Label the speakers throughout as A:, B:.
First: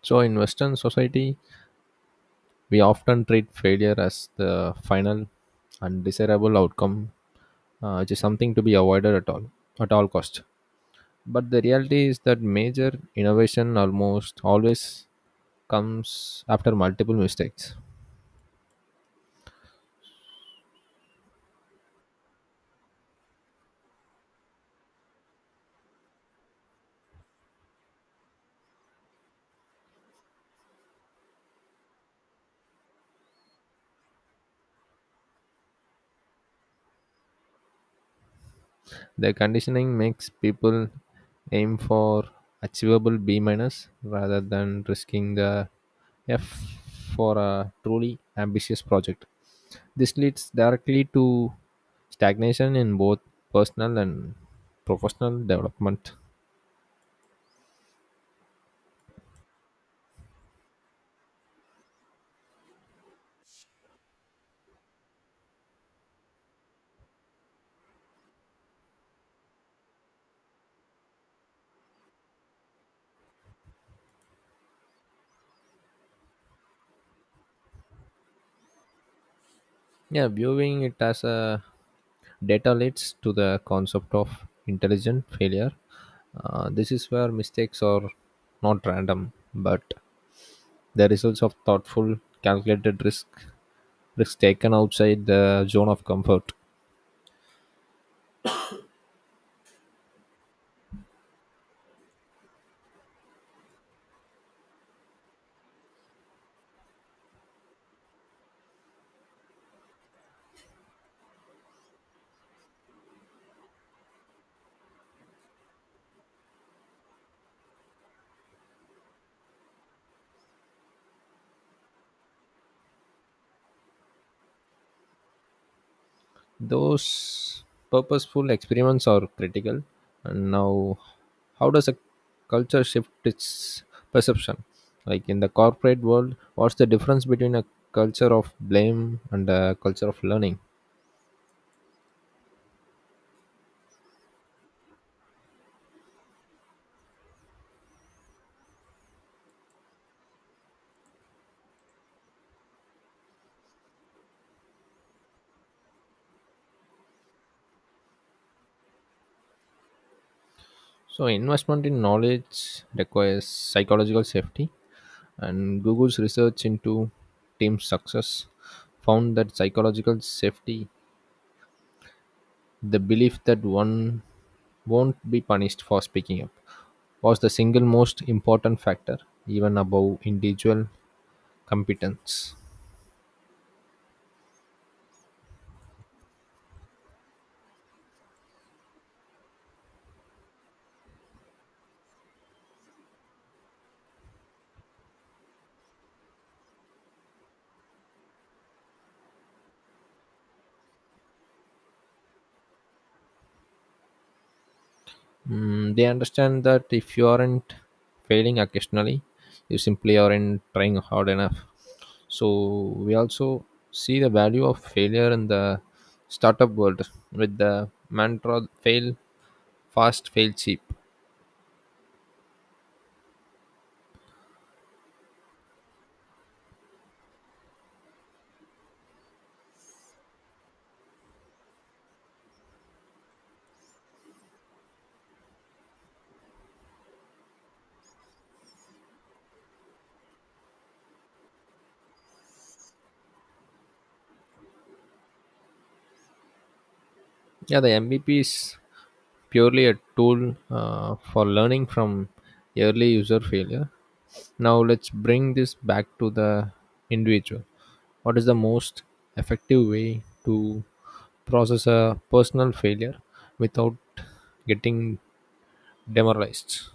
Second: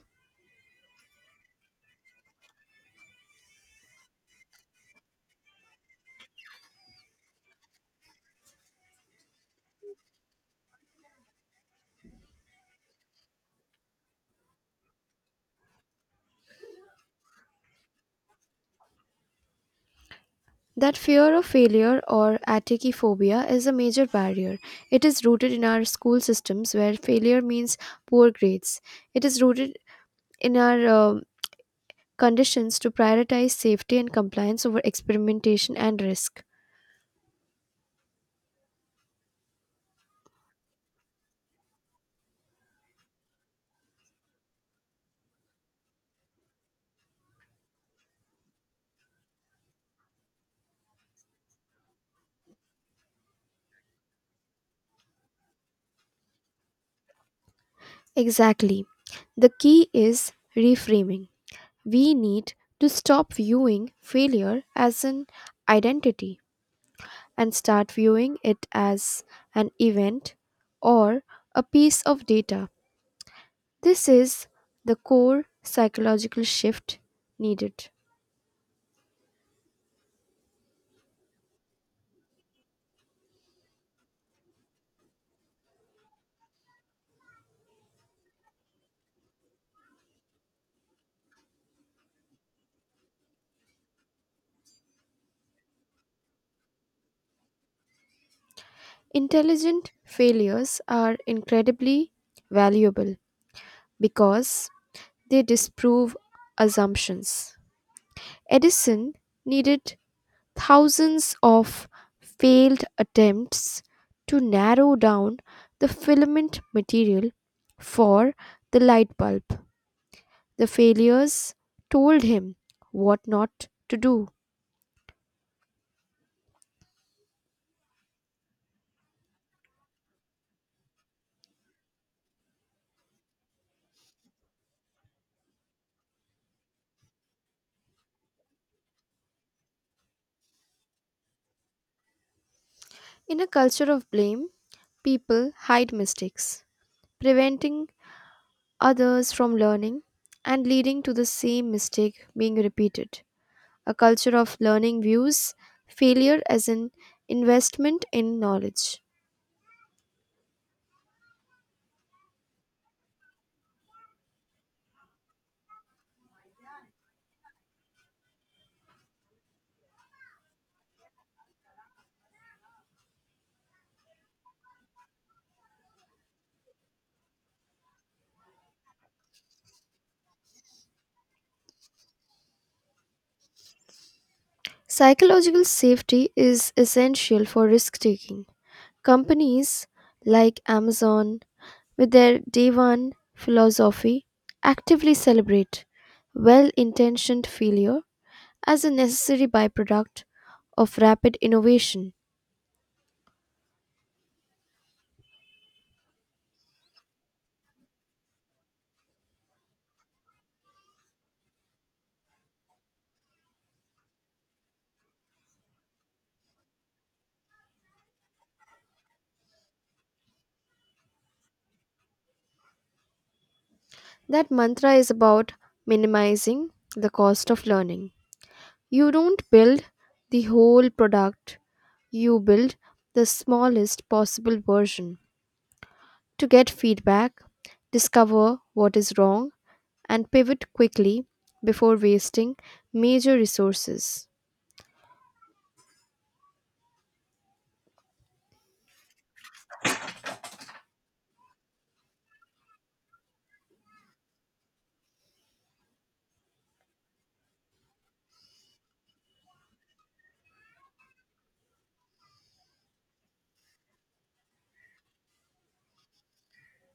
A: So, in Western society, we often treat failure as the final undesirable outcome, which is something to be avoided at all cost. But the reality is that major innovation almost always comes after multiple mistakes.
B: That fear of failure or atachiphobia is a major barrier. It is rooted in our school systems where failure means poor grades. It is rooted in our conditions to prioritize safety and compliance over experimentation and risk.
A: The conditioning makes people aim for achievable B minus rather than risking the F for a truly ambitious project. This leads directly to stagnation in both personal and professional development.
B: Exactly. The key is reframing. We need to stop viewing failure as an identity and start viewing it as an event or a piece of data. This is the core psychological shift needed.
A: Yeah, viewing it as a data leads to the concept of intelligent failure. This is where mistakes are not random, but the results of thoughtful, calculated risks taken outside the zone of comfort.
B: Intelligent failures are incredibly valuable because they disprove assumptions. Edison needed thousands of failed attempts to narrow down the filament material for the light bulb. The failures told him what not to do.
A: Those purposeful experiments are critical. And now, how does a culture shift its perception? Like in the corporate world, what's the difference between a culture of blame and a culture of learning?
B: In a culture of blame, people hide mistakes, preventing others from learning and leading to the same mistake being repeated. A culture of learning views failure as an investment in knowledge.
A: So, investment in knowledge requires psychological safety, and Google's research into team success found that psychological safety. The belief that one won't be punished for speaking up was the single most important factor, even above individual competence.
B: Psychological safety is essential for risk taking. Companies like Amazon, with their day one philosophy, actively celebrate well intentioned failure as a necessary byproduct of rapid innovation.
A: Mm, they understand that if you aren't failing occasionally, you simply aren't trying hard enough. So, we also see the value of failure in the startup world with the mantra fail fast, fail cheap.
B: That mantra is about minimizing the cost of learning. You don't build the whole product, you build the smallest possible version to get feedback, discover what is wrong, and pivot quickly before wasting major resources.
A: Yeah, the MVPs purely a tool for learning from early user failure. Now, let's bring this back to the individual. What is the most effective way to process a personal failure without getting demoralized?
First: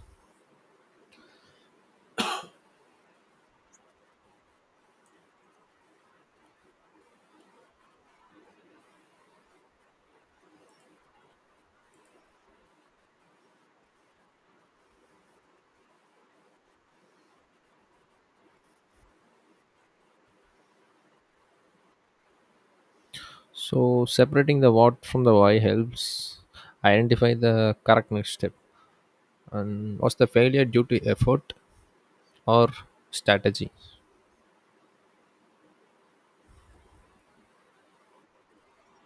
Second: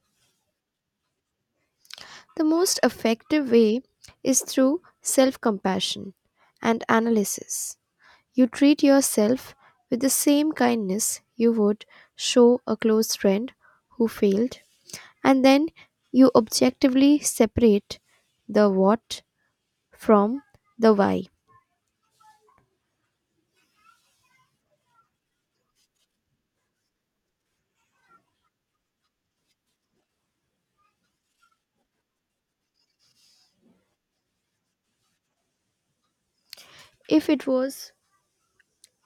B: The most effective way is through self compassion and analysis. You treat yourself with the same kindness you would show a close friend who failed, and then you objectively separate the what from the why.
A: So, separating the what from the why helps identify the correct next step. And was the failure due to effort or strategy?
B: If it was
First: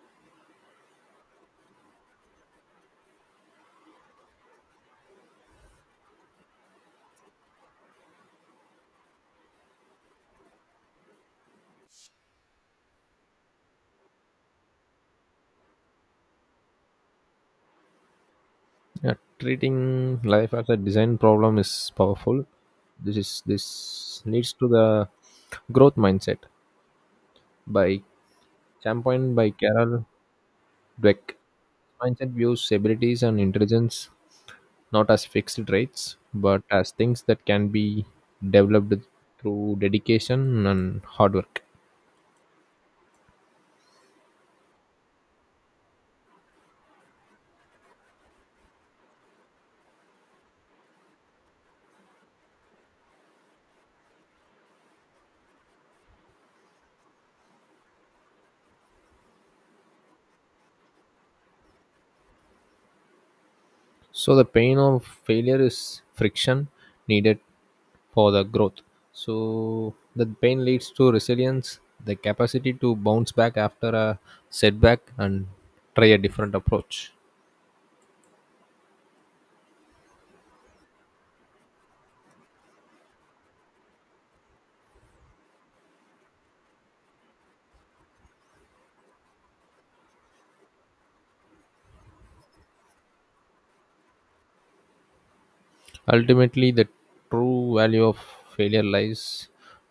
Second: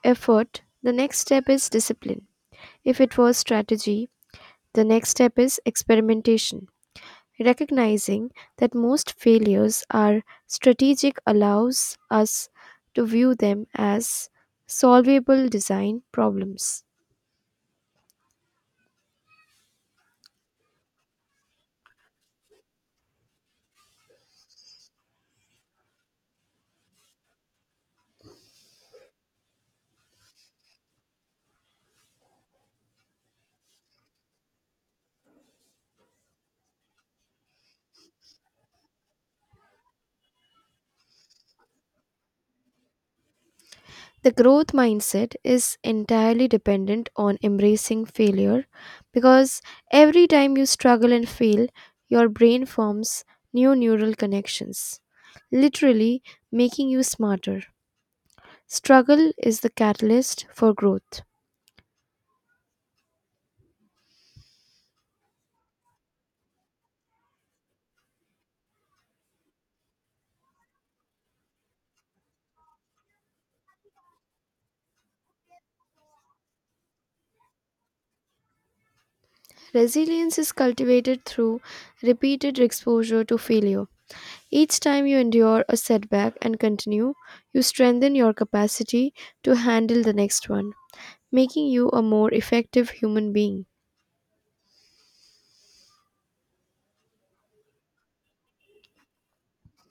B: effort, the next step is discipline. If it was strategy, the next step is experimentation. Recognizing that most failures are strategic allows us to view them as solvable design problems.
A: Yeah, treating life as a design problem is powerful. This leads to the growth mindset by championed by Carol Dweck. Mindset views abilities and intelligence not as fixed traits, but as things that can be developed through dedication and hard work.
B: The growth mindset is entirely dependent on embracing failure because every time you struggle and fail, your brain forms new neural connections, literally making you smarter. Struggle is the catalyst for growth.
A: So the pain of failure is friction needed for the growth. So the pain leads to resilience, the capacity to bounce back after a setback and try a different approach.
B: Resilience is cultivated through repeated exposure to failure. Each time you endure a setback and continue, you strengthen your capacity to handle the next one, making you a more effective human being.
A: Ultimately, the true value of failure lies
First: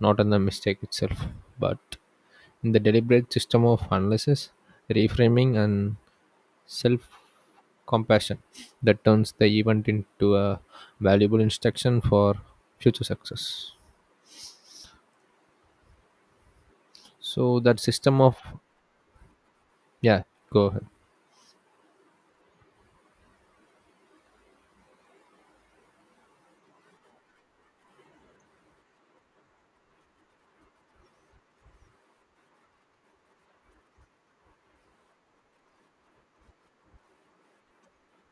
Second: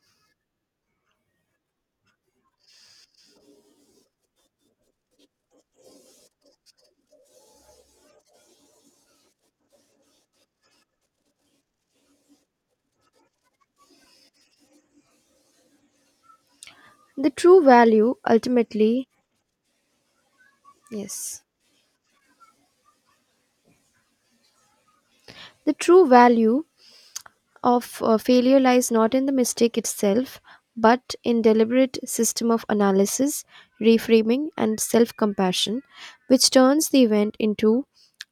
A: not in the mistake itself, but in the deliberate system of analysis, reframing, and self-compassion that turns the event into a valuable instruction for future success.
B: The
A: So
B: true
A: that
B: value,
A: system of,
B: ultimately,
A: yeah, go ahead.
B: yes, the true value of failure lies not in the mistake itself, but in deliberate system of analysis, reframing, and self-compassion, which turns the event into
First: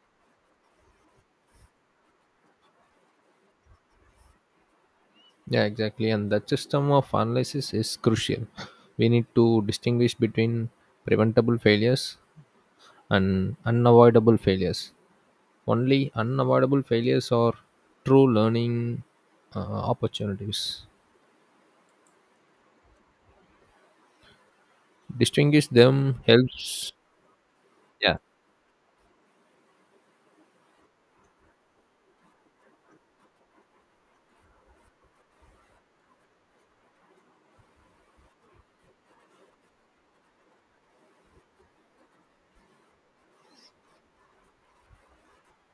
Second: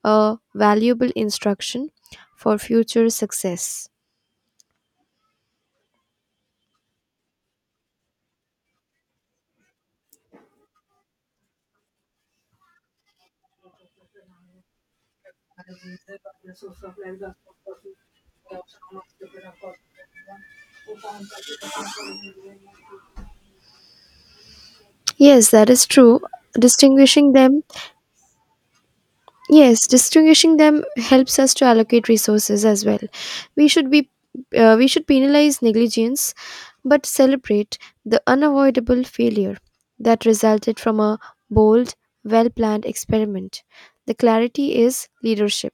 B: a valuable instruction for future success.
A: Yeah, exactly, and that system of analysis is crucial. We need to distinguish between preventable failures and unavoidable failures. Only unavoidable failures are true learning opportunities.
B: Yes,
A: Distinguish
B: that is
A: them
B: true.
A: helps.
B: Distinguishing them.
A: Yeah,
B: Yes, distinguishing them helps us to allocate resources as well. We should be we should penalize negligence but celebrate the unavoidable failure that resulted from a bold, well-planned experiment. The clarity is leadership.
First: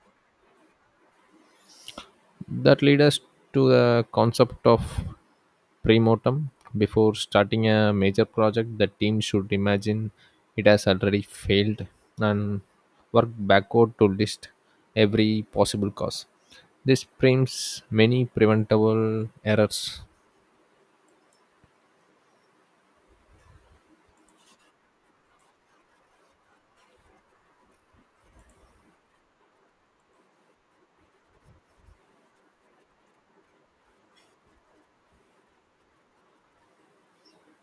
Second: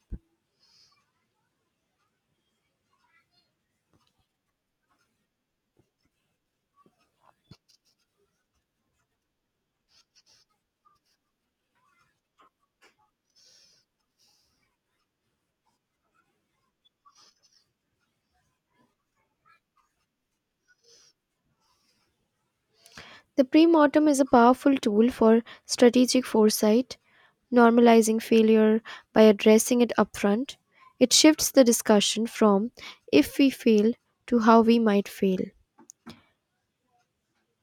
A: that leads us to the concept of pre-mortem. Before starting a major project, the team should imagine it has already failed and work backward to list every possible cause. This frames many preventable errors.
B: The pre-mortem is a powerful tool for strategic foresight, normalizing failure by addressing it upfront. It shifts the discussion from if we fail to how we might fail.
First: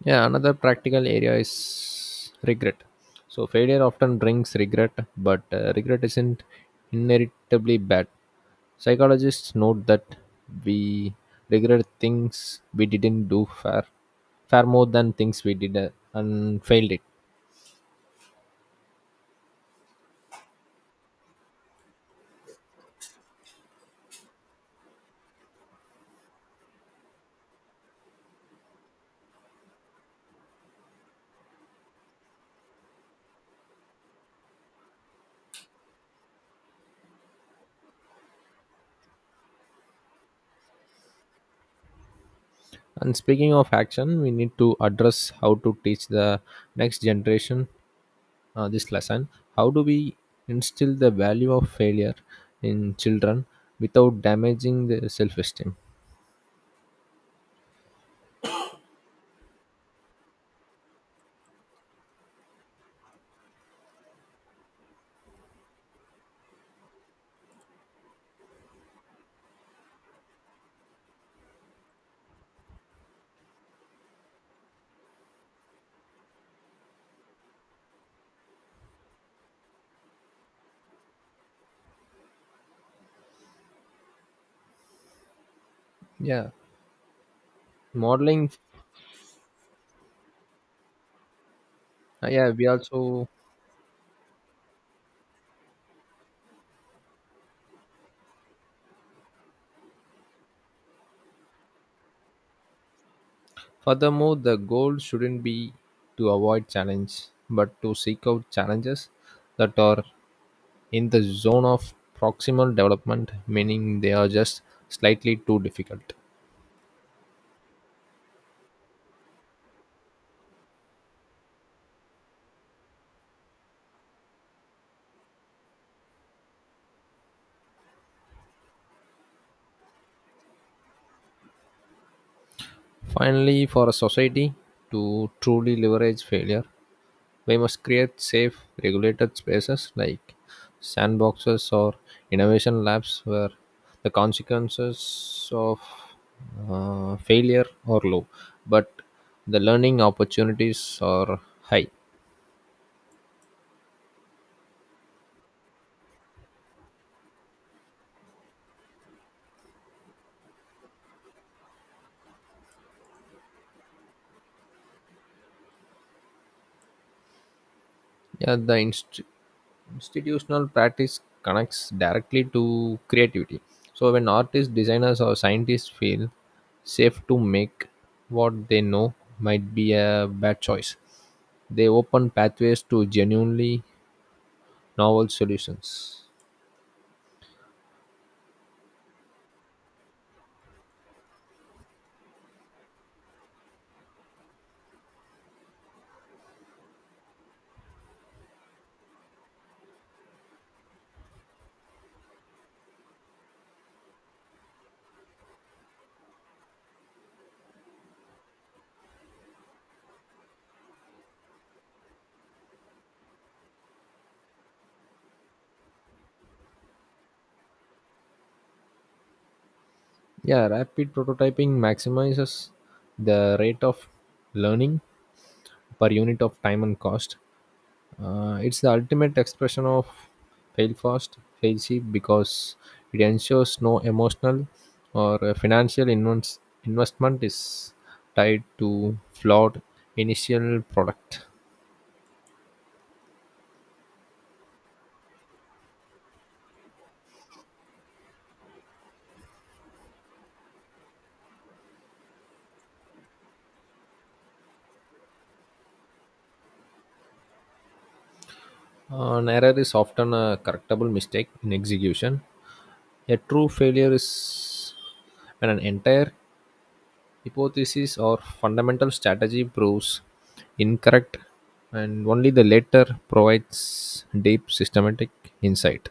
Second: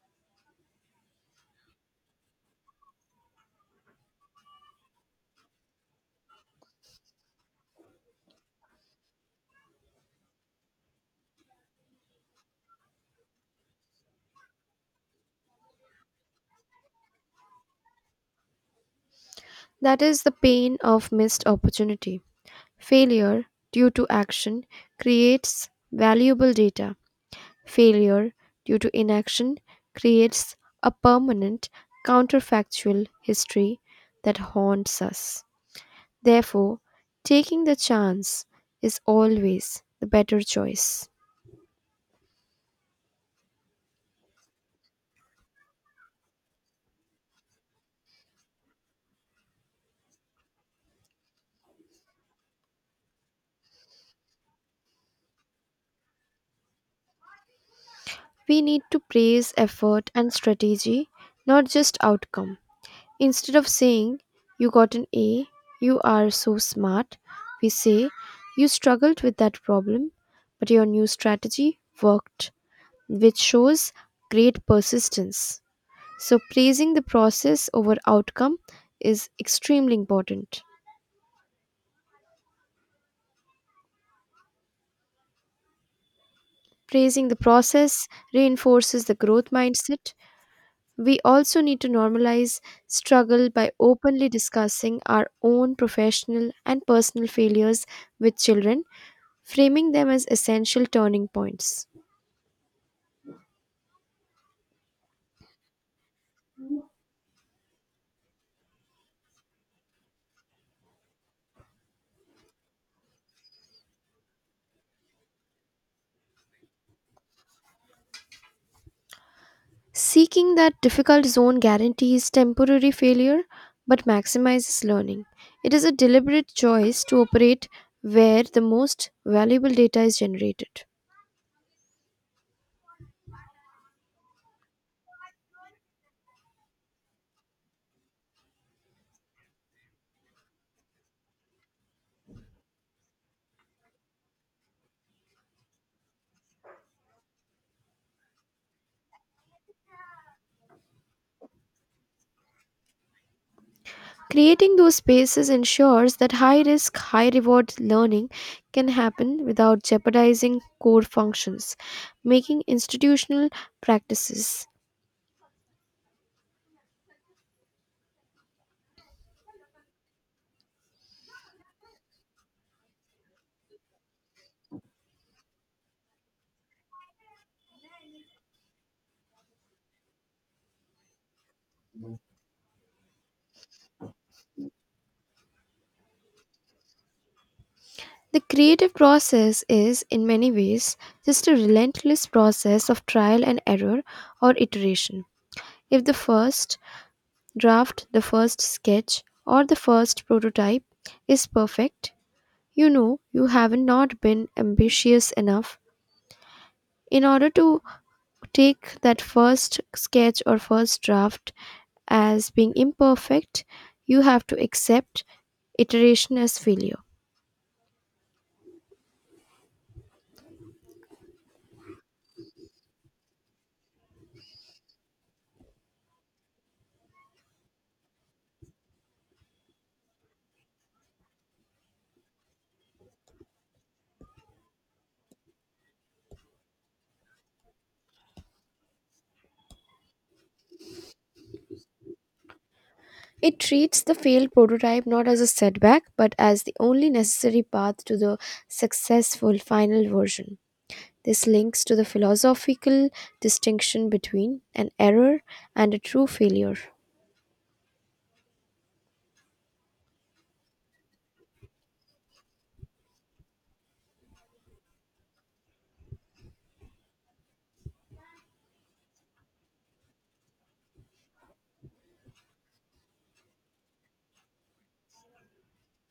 A: Yeah, another practical area is regret. So failure often brings regret, but regret isn't inheritably bad. Psychologists note that we regret things we didn't do far, far more than things we did and failed it.
B: That is the pain of missed opportunity. Failure due to action creates valuable data. Failure due to inaction creates a permanent counterfactual history that haunts us. Therefore, taking the chance is always the better choice.
A: And speaking of action, we need to address how to teach the next generation this lesson. How do we instill the value of failure in children without damaging their self-esteem?
B: We need to praise effort and strategy, not just outcome. Instead of saying, "You got an A, you are so smart," we say, "You struggled with that problem, but your new strategy worked," which shows great persistence. So, praising the process over outcome is extremely important.
A: Yeah,
B: Praising the process
A: modeling.
B: reinforces the growth mindset. We also need to
A: Yeah,
B: normalize
A: we also.
B: struggle by openly discussing our own professional and personal failures with children, framing them as essential turning points.
A: Furthermore, the goal shouldn't be to avoid challenge, but to seek out challenges that are in the zone of proximal development, meaning they are just slightly too difficult.
B: Seeking that difficult zone guarantees temporary failure but maximizes learning. It is a deliberate choice to operate where the most valuable data is generated.
A: Finally, for a society to truly leverage failure, we must create safe, regulated spaces like sandboxes or innovation labs where the consequences of failure are low, but the learning opportunities are high.
B: Creating those spaces ensures that high risk, high reward learning can happen without jeopardizing core functions, making institutional practices.
A: Yeah, the institutional practice connects directly to creativity. So when artists, designers, or scientists feel safe to make what they know might be a bad choice, they open pathways to genuinely novel solutions.
B: The creative process is, in many ways, just a relentless process of trial and error or iteration. If the first draft, the first sketch, or the first prototype is perfect, you know you have not been ambitious enough. In order to take that first sketch or first draft as being imperfect, you have to accept iteration as failure.
A: Yeah, rapid prototyping maximizes the rate of learning per unit of time and cost. It's the ultimate expression of fail fast, fail cheap because it ensures no emotional or financial investment is tied to flawed initial product.
B: It treats the failed prototype not as a setback, but as the only necessary path to the successful final version. This links to the philosophical distinction between an error and a true failure.
A: An error is often a correctable mistake in execution. A true failure is when an entire hypothesis or fundamental strategy proves incorrect, and only the latter provides deep systematic insight.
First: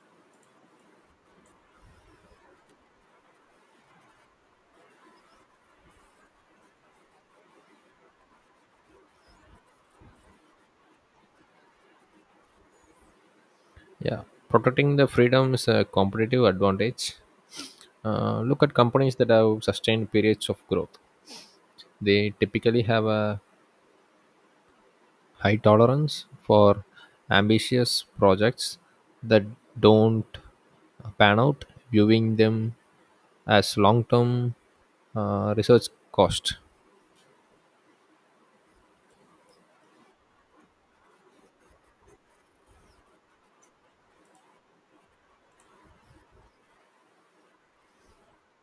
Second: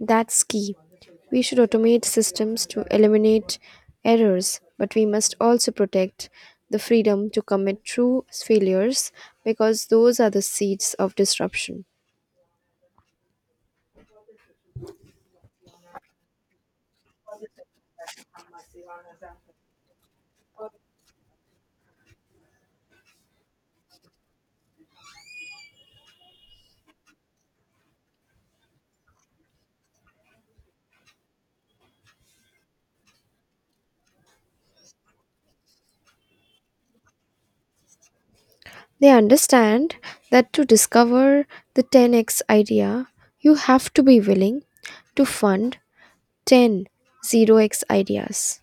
B: That's key. We should automate systems to eliminate errors, but we must also protect the freedom to commit true failures because those are the seeds of disruption.
A: Yeah, protecting the freedom is a competitive advantage. Look at companies that have sustained periods of growth. They typically have a high tolerance for ambitious projects that don't pan out, viewing them as long term research cost.
B: They understand that to discover the 10x idea, you have to be willing to fund 100x ideas.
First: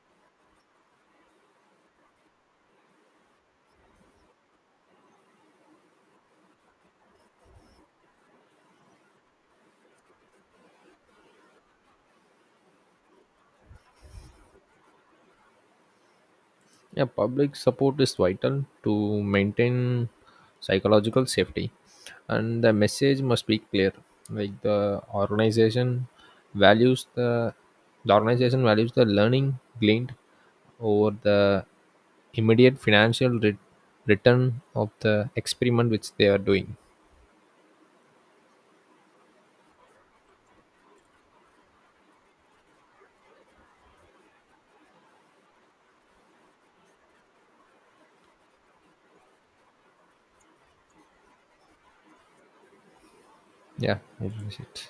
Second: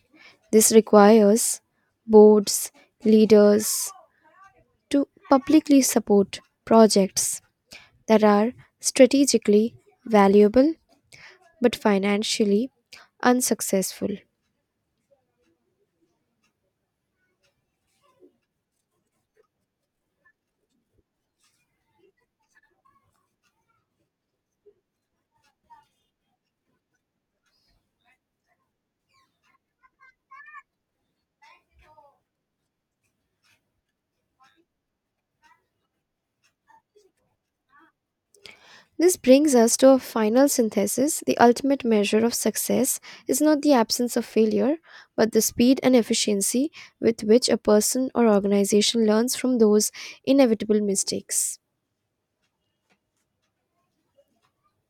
B: This requires boards, leaders to publicly support projects that are strategically valuable but financially unsuccessful.
A: Yeah, public support is vital to maintain psychological safety, and the message must be clear. Like the organization values the learning gleaned over the immediate financial return of the experiment which they are doing.
B: This brings us to a final synthesis. The ultimate measure of success is not the absence of failure, but the speed and efficiency with which a person or organization learns from those inevitable mistakes.
A: Yeah, that is it.